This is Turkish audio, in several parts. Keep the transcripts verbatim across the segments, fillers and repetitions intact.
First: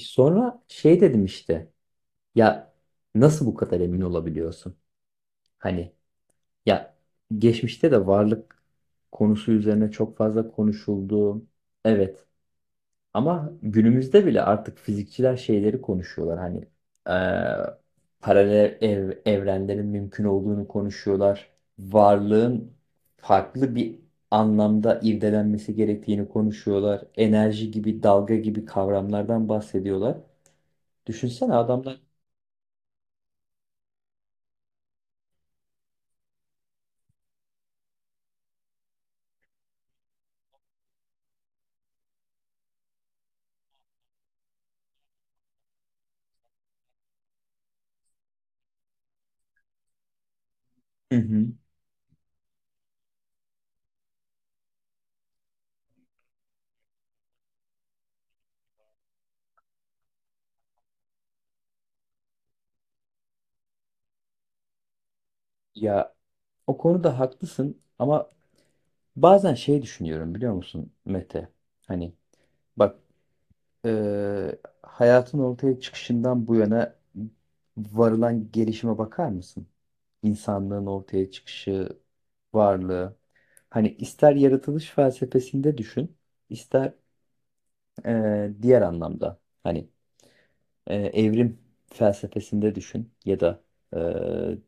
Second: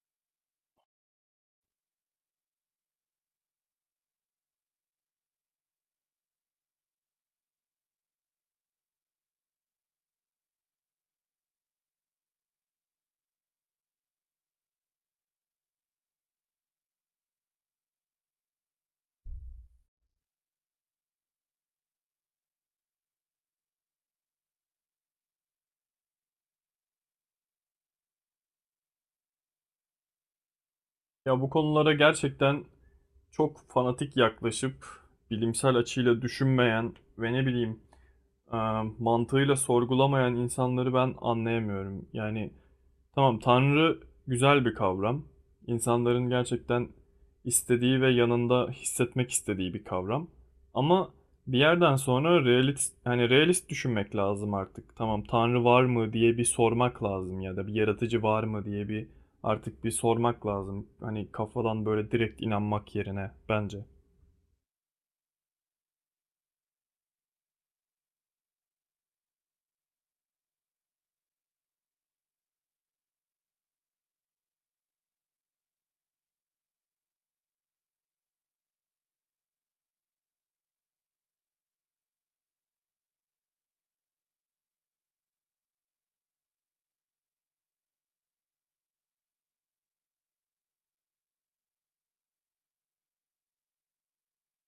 Sonra şey dedim işte ya, nasıl bu kadar emin olabiliyorsun? Hani ya, geçmişte de varlık konusu üzerine çok fazla konuşuldu. Evet, ama günümüzde bile artık fizikçiler şeyleri konuşuyorlar. Hani eee, paralel ev- evrenlerin mümkün olduğunu konuşuyorlar. Varlığın farklı bir anlamda irdelenmesi gerektiğini konuşuyorlar. Enerji gibi, dalga gibi kavramlardan bahsediyorlar. Ya bu Düşünsene konulara adamlar. gerçekten çok fanatik yaklaşıp bilimsel açıyla düşünmeyen ve ne bileyim e, mantığıyla sorgulamayan insanları ben anlayamıyorum. Yani tamam, Tanrı güzel bir kavram. İnsanların gerçekten istediği ve yanında hissetmek istediği bir kavram. Ama Hı hı. bir yerden sonra realist, hani realist düşünmek lazım artık. Tamam, Tanrı var mı diye bir sormak lazım ya da bir yaratıcı var mı diye bir artık bir sormak lazım. Hani kafadan böyle direkt inanmak yerine bence. Ya, o konuda haklısın ama bazen şey düşünüyorum biliyor musun Mete? Hani bak, eee, hayatın ortaya çıkışından bu yana varılan gelişime bakar mısın? İnsanlığın ortaya çıkışı, varlığı. Hani ister yaratılış felsefesinde düşün, ister eee, diğer anlamda. Hani eee, evrim felsefesinde düşün ya da eee,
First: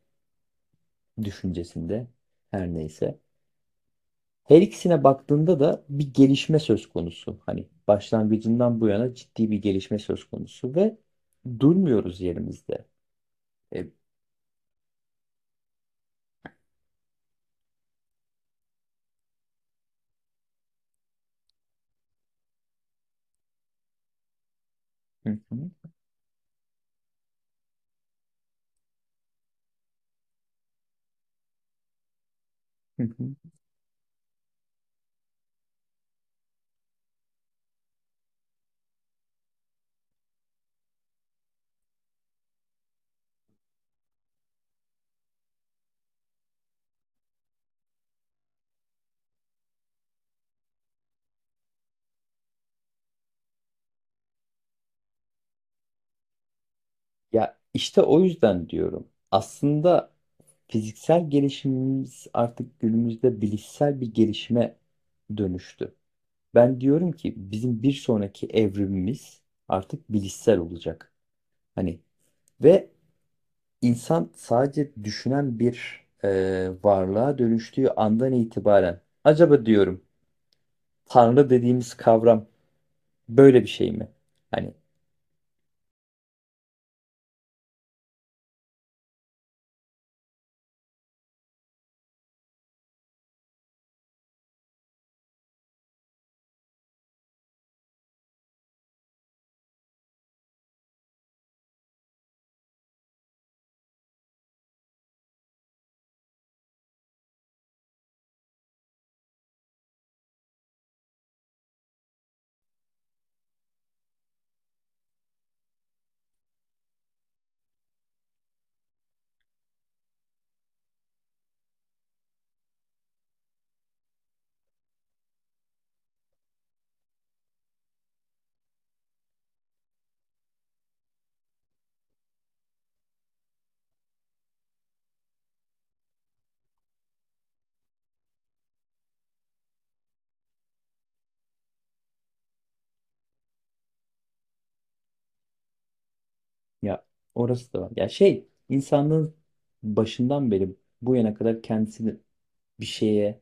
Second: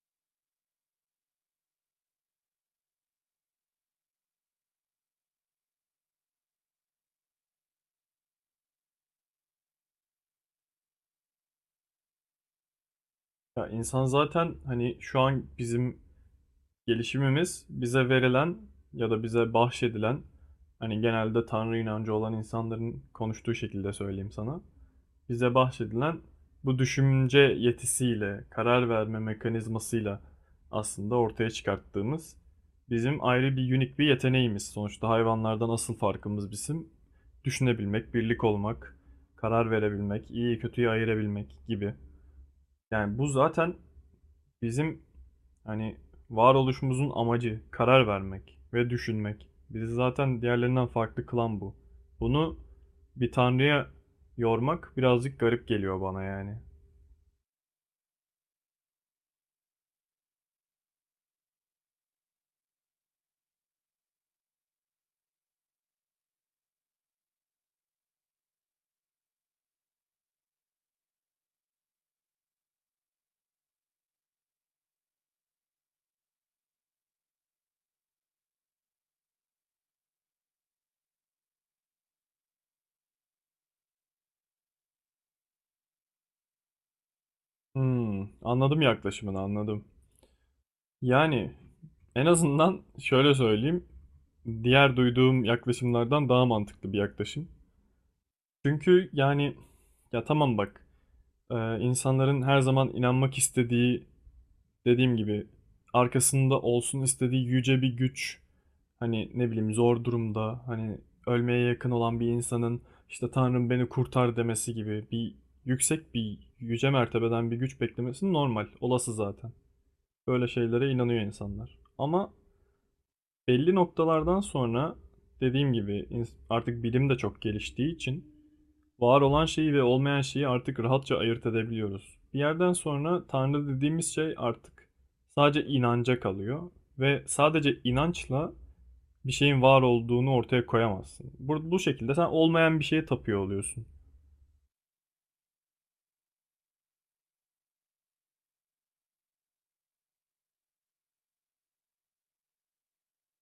düşüncesinde her neyse. Her ikisine baktığında da bir gelişme söz konusu. Hani başlangıcından bu yana ciddi bir gelişme söz konusu ve durmuyoruz yerimizde. Ya E, insan zaten hani şu an bizim gelişimimiz bize verilen ya da bize bahşedilen hani genelde Tanrı inancı olan insanların konuştuğu şekilde söyleyeyim sana. hı Bize hı, bahşedilen bu düşünce yetisiyle, karar verme mekanizmasıyla aslında ortaya çıkarttığımız hı bizim hı. ayrı bir unik bir yeteneğimiz. Sonuçta hayvanlardan asıl farkımız bizim düşünebilmek, birlik olmak, karar verebilmek, iyiyi kötüyü ayırabilmek gibi. Yani bu zaten bizim hani varoluşumuzun amacı karar vermek ve düşünmek. Bizi zaten diğerlerinden farklı kılan bu. Bunu bir tanrıya yormak birazcık garip geliyor bana yani. Ya işte o yüzden diyorum. Aslında fiziksel gelişimimiz artık günümüzde bilişsel bir gelişime dönüştü. Ben diyorum ki bizim bir sonraki evrimimiz artık bilişsel olacak. Hani ve İnsan sadece düşünen bir e, varlığa dönüştüğü andan itibaren acaba diyorum Tanrı dediğimiz kavram böyle bir şey mi? Hani Hmm, anladım, yaklaşımını anladım. Yani en azından şöyle söyleyeyim. Diğer duyduğum yaklaşımlardan daha mantıklı bir yaklaşım. Çünkü yani ya tamam bak, e, insanların her zaman inanmak istediği, dediğim gibi arkasında olsun istediği yüce bir güç, hani ne bileyim zor durumda, hani ölmeye yakın olan bir insanın işte "Tanrım beni kurtar" demesi gibi bir yüksek bir yüce mertebeden bir güç beklemesi normal, olası zaten. Böyle şeylere inanıyor insanlar. Ama belli noktalardan sonra dediğim gibi artık bilim de çok geliştiği için var olan şeyi ve olmayan şeyi artık rahatça ayırt edebiliyoruz. Bir yerden sonra Tanrı dediğimiz şey artık sadece inanca kalıyor ve sadece inançla bir şeyin var olduğunu ortaya koyamazsın. Bu, bu şekilde sen olmayan bir şeye tapıyor oluyorsun. ya, orası da var. Ya şey, insanlığın başından beri bu yana kadar kendisini bir şeye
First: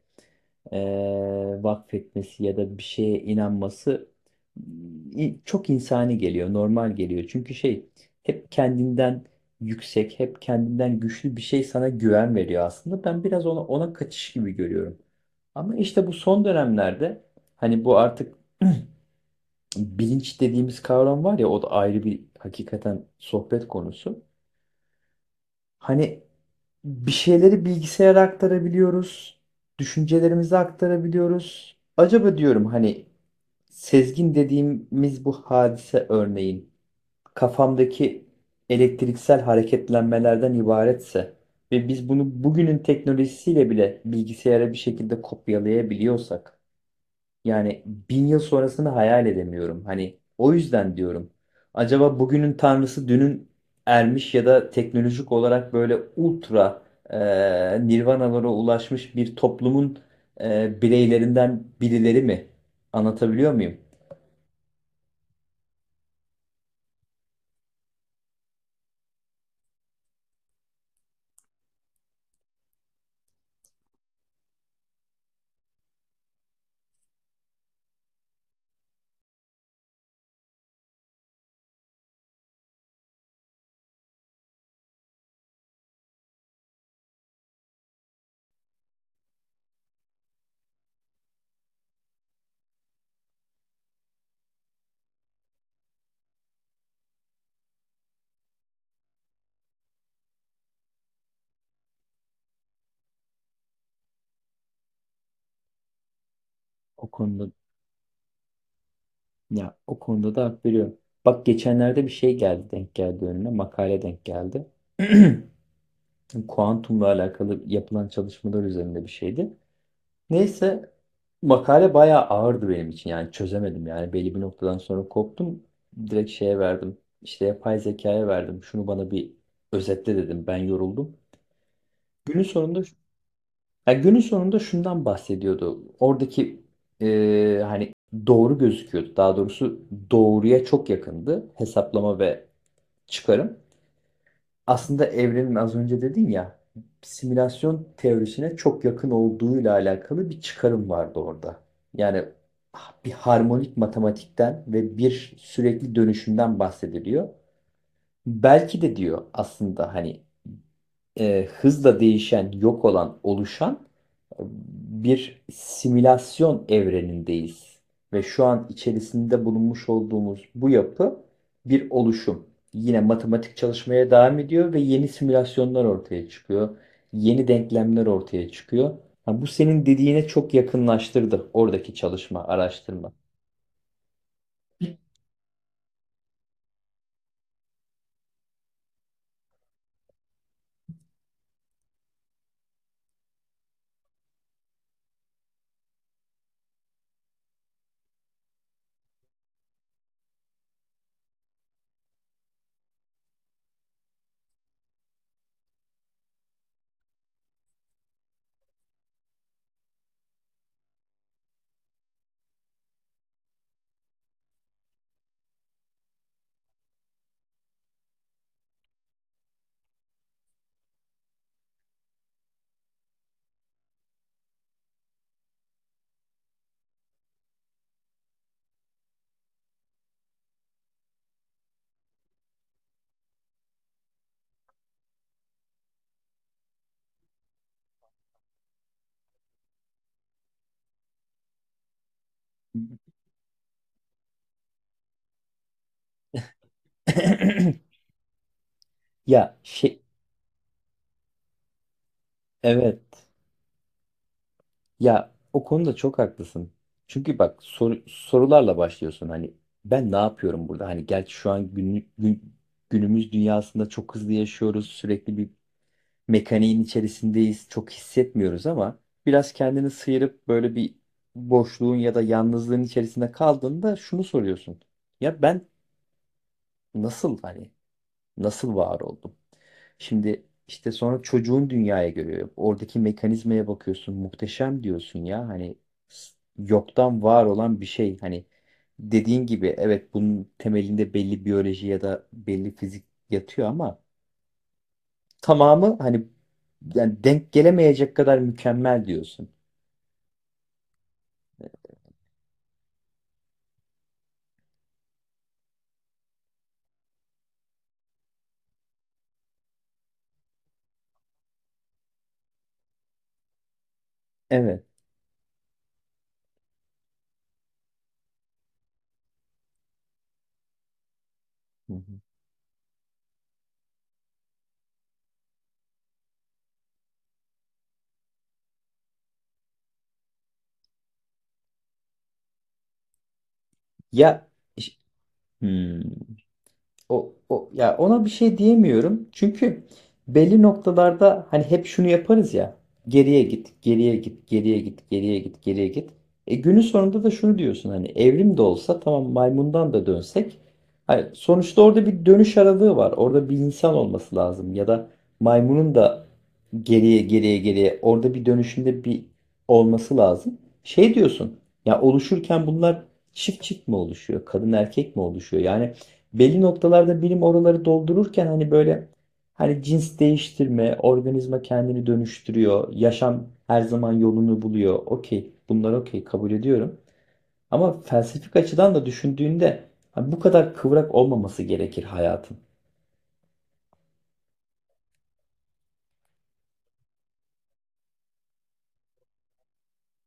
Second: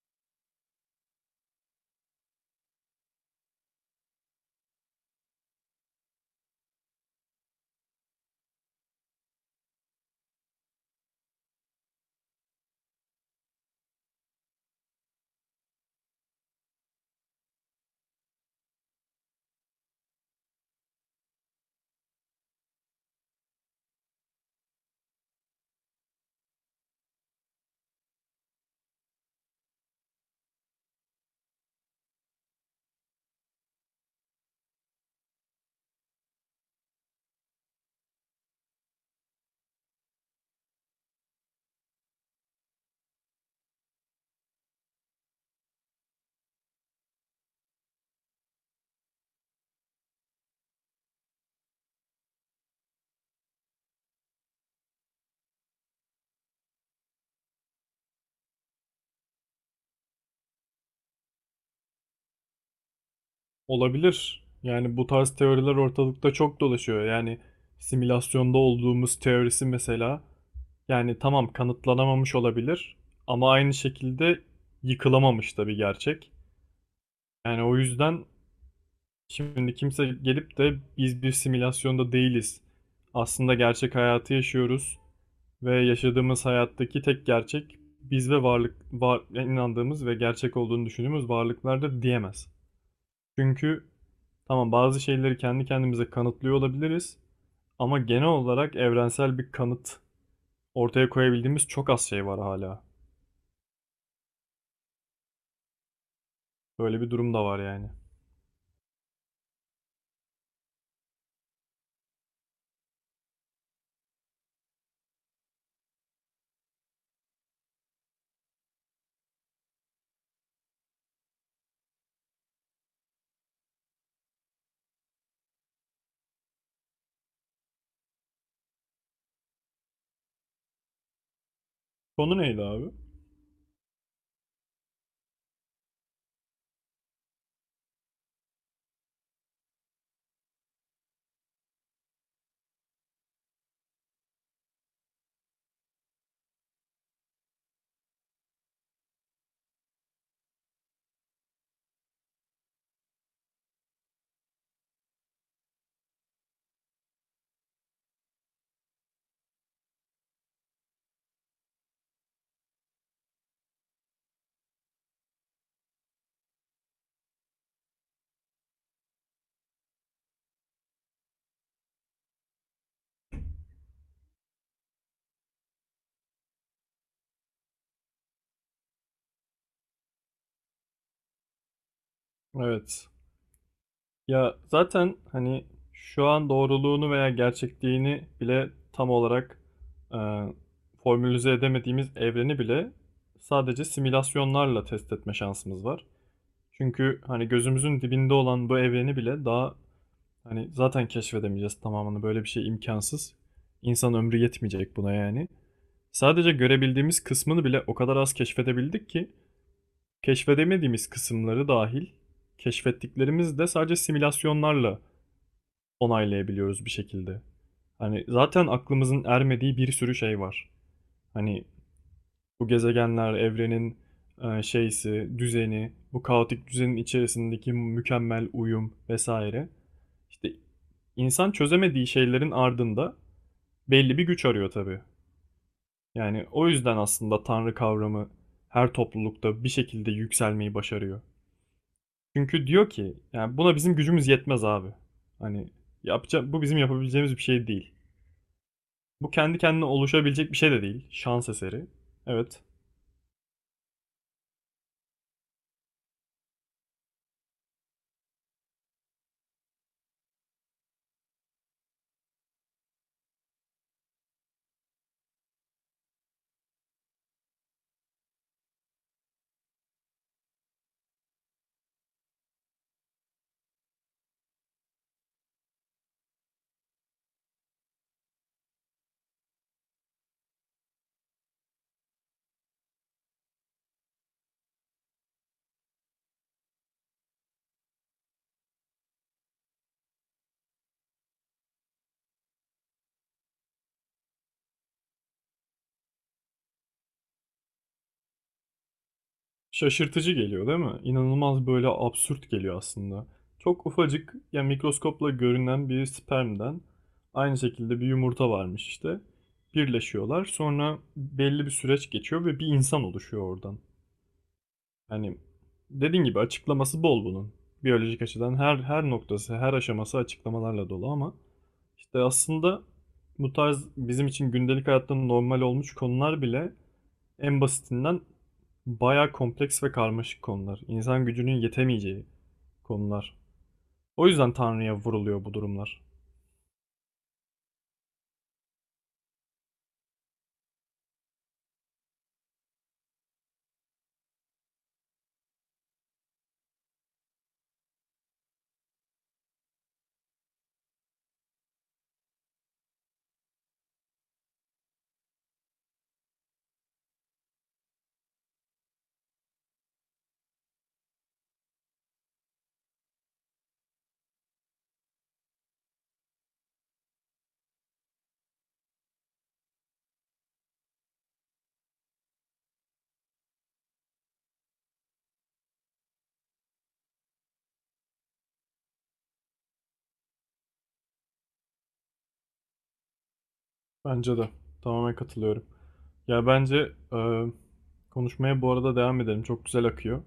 eee vakfetmesi ya da bir şeye inanması i- çok insani geliyor, normal geliyor. Çünkü şey, hep kendinden yüksek, hep kendinden güçlü bir şey sana güven veriyor aslında. Ben biraz ona, ona kaçış gibi görüyorum. Ama işte bu son dönemlerde hani bu artık bilinç dediğimiz kavram var ya, o da ayrı bir hakikaten sohbet konusu. Hani bir şeyleri bilgisayara aktarabiliyoruz. Düşüncelerimizi aktarabiliyoruz. Acaba diyorum hani, sezgin dediğimiz bu hadise örneğin kafamdaki elektriksel hareketlenmelerden ibaretse ve biz bunu bugünün teknolojisiyle bile bilgisayara bir şekilde kopyalayabiliyorsak, yani bin yıl sonrasını hayal edemiyorum. Hani o yüzden diyorum. Acaba bugünün tanrısı dünün ermiş ya da teknolojik olarak böyle ultra e, nirvanalara ulaşmış bir toplumun e, bireylerinden birileri mi? Anlatabiliyor muyum? Olabilir. Yani bu tarz teoriler ortalıkta çok dolaşıyor. Yani simülasyonda olduğumuz teorisi mesela, yani tamam kanıtlanamamış olabilir ama aynı şekilde yıkılamamış da bir gerçek. Yani o yüzden, şimdi kimse gelip de "biz bir simülasyonda değiliz. Aslında gerçek hayatı yaşıyoruz ve yaşadığımız hayattaki tek gerçek biz ve varlık, var inandığımız ve gerçek olduğunu düşündüğümüz varlıklardır" diyemez. Çünkü tamam bazı şeyleri kendi kendimize kanıtlıyor olabiliriz ama genel olarak evrensel bir kanıt ortaya koyabildiğimiz çok az şey var hala. Böyle O bir durum da konuda var yani. ya o konuda da hak veriyorum. Bak, geçenlerde bir şey geldi, denk geldi önüme, makale denk geldi. Kuantumla alakalı yapılan çalışmalar üzerinde bir şeydi. Neyse, makale bayağı ağırdı benim için, yani çözemedim, yani belli bir noktadan sonra koptum, direkt şeye verdim işte, yapay zekaya verdim, şunu bana bir özetle dedim, ben yoruldum. Konu Günün neydi sonunda abi? Yani günün sonunda şundan bahsediyordu oradaki, e, hani doğru gözüküyordu, daha doğrusu doğruya çok yakındı hesaplama ve çıkarım. Aslında evrenin, az önce dedin ya, simülasyon teorisine çok yakın olduğuyla alakalı bir çıkarım vardı orada. Yani bir harmonik matematikten ve bir sürekli dönüşümden bahsediliyor. Belki de diyor aslında, hani e, hızla değişen, yok olan, oluşan bir simülasyon evrenindeyiz. Ve şu an içerisinde bulunmuş olduğumuz bu yapı bir oluşum. Yine matematik çalışmaya devam ediyor ve yeni simülasyonlar ortaya çıkıyor. Yeni denklemler ortaya çıkıyor. Ha, bu senin dediğine çok yakınlaştırdı oradaki çalışma, Evet. araştırma. Ya zaten hani şu an doğruluğunu veya gerçekliğini bile tam olarak e, formülize edemediğimiz evreni bile sadece simülasyonlarla test etme şansımız var. Çünkü hani gözümüzün dibinde olan bu evreni bile daha, hani zaten keşfedemeyeceğiz tamamını. Böyle bir şey imkansız. İnsan ömrü yetmeyecek buna yani. Sadece görebildiğimiz kısmını bile o kadar az keşfedebildik ki keşfedemediğimiz kısımları dahil keşfettiklerimiz de sadece simülasyonlarla onaylayabiliyoruz bir şekilde. Hani zaten aklımızın ermediği bir sürü şey var. Hani bu gezegenler, evrenin, eee, şeysi, düzeni, bu kaotik düzenin içerisindeki mükemmel uyum vesaire. İşte insan çözemediği şeylerin ardında belli bir güç arıyor tabii. Yani o yüzden aslında Tanrı kavramı her toplulukta bir şekilde yükselmeyi başarıyor. Çünkü diyor ki yani buna bizim gücümüz yetmez abi. Hani yapacak, bu bizim yapabileceğimiz bir şey değil. Bu Ya kendi kendine şey, oluşabilecek bir şey de değil, şans eseri. Evet. evet. Ya o konuda çok haklısın. Çünkü bak, sor- sorularla başlıyorsun. Hani ben ne yapıyorum burada? Hani gerçi şu an günlük, gün- günümüz dünyasında çok hızlı yaşıyoruz. Sürekli bir mekaniğin içerisindeyiz. Çok hissetmiyoruz ama biraz kendini sıyırıp böyle bir boşluğun ya da yalnızlığın içerisinde kaldığında şunu soruyorsun. Ya ben nasıl hani nasıl var oldum? Şimdi işte sonra çocuğun dünyaya görüyor. Oradaki mekanizmaya bakıyorsun. Muhteşem diyorsun ya. Hani s- yoktan var olan bir şey. Hani dediğin gibi evet, bunun temelinde belli biyoloji ya da belli fizik yatıyor ama tamamı, hani yani, denk gelemeyecek kadar mükemmel diyorsun. Şaşırtıcı geliyor değil mi? İnanılmaz, böyle absürt geliyor aslında. Çok ufacık, yani mikroskopla görünen bir spermden, aynı şekilde bir yumurta varmış işte. Birleşiyorlar. Sonra belli bir süreç geçiyor ve bir insan oluşuyor oradan. Evet. Yani dediğin gibi açıklaması bol bunun. Biyolojik açıdan her her noktası, her aşaması açıklamalarla dolu ama Hı işte hı. aslında bu tarz bizim için gündelik hayatta normal olmuş konular bile, en basitinden, bayağı kompleks ve karmaşık konular. İnsan gücünün yetemeyeceği konular. O Ya yüzden Tanrı'ya iş- vuruluyor bu Hmm. durumlar. O, o, ya ona bir şey diyemiyorum. Çünkü belli noktalarda hani hep şunu yaparız ya. Geriye git, geriye git, geriye git, geriye git, geriye git. E günün sonunda da şunu diyorsun, hani evrim de olsa, tamam maymundan da dönsek. Hani sonuçta orada bir dönüş aralığı var. Orada bir insan olması lazım ya da maymunun da geriye, geriye, geriye, orada bir dönüşünde bir olması lazım. Şey diyorsun ya, oluşurken bunlar çift çift mi oluşuyor? Kadın erkek mi oluşuyor? Yani belli noktalarda bilim oraları doldururken, hani böyle, hani cins değiştirme, organizma kendini dönüştürüyor, yaşam her zaman yolunu buluyor. Okey, bunlar okey, kabul ediyorum. Ama felsefik açıdan da düşündüğünde hani bu kadar kıvrak olmaması gerekir hayatın. Bence de. Tamamen katılıyorum. Ya bence e, konuşmaya bu arada devam edelim. Çok güzel akıyor.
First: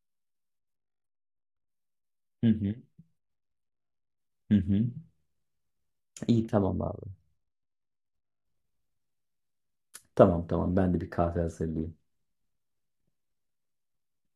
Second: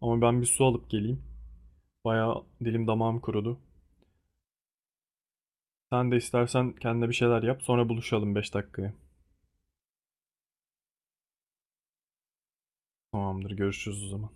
Ama ben bir su alıp geleyim. Bayağı Hı hı, dilim damağım kurudu. hı hı. Sen de İyi, istersen tamam abi. kendine bir şeyler yap. Sonra buluşalım beş dakikaya. Tamam tamam, ben de bir kahve hazırlayayım. Tamamdır. Görüşürüz o zaman.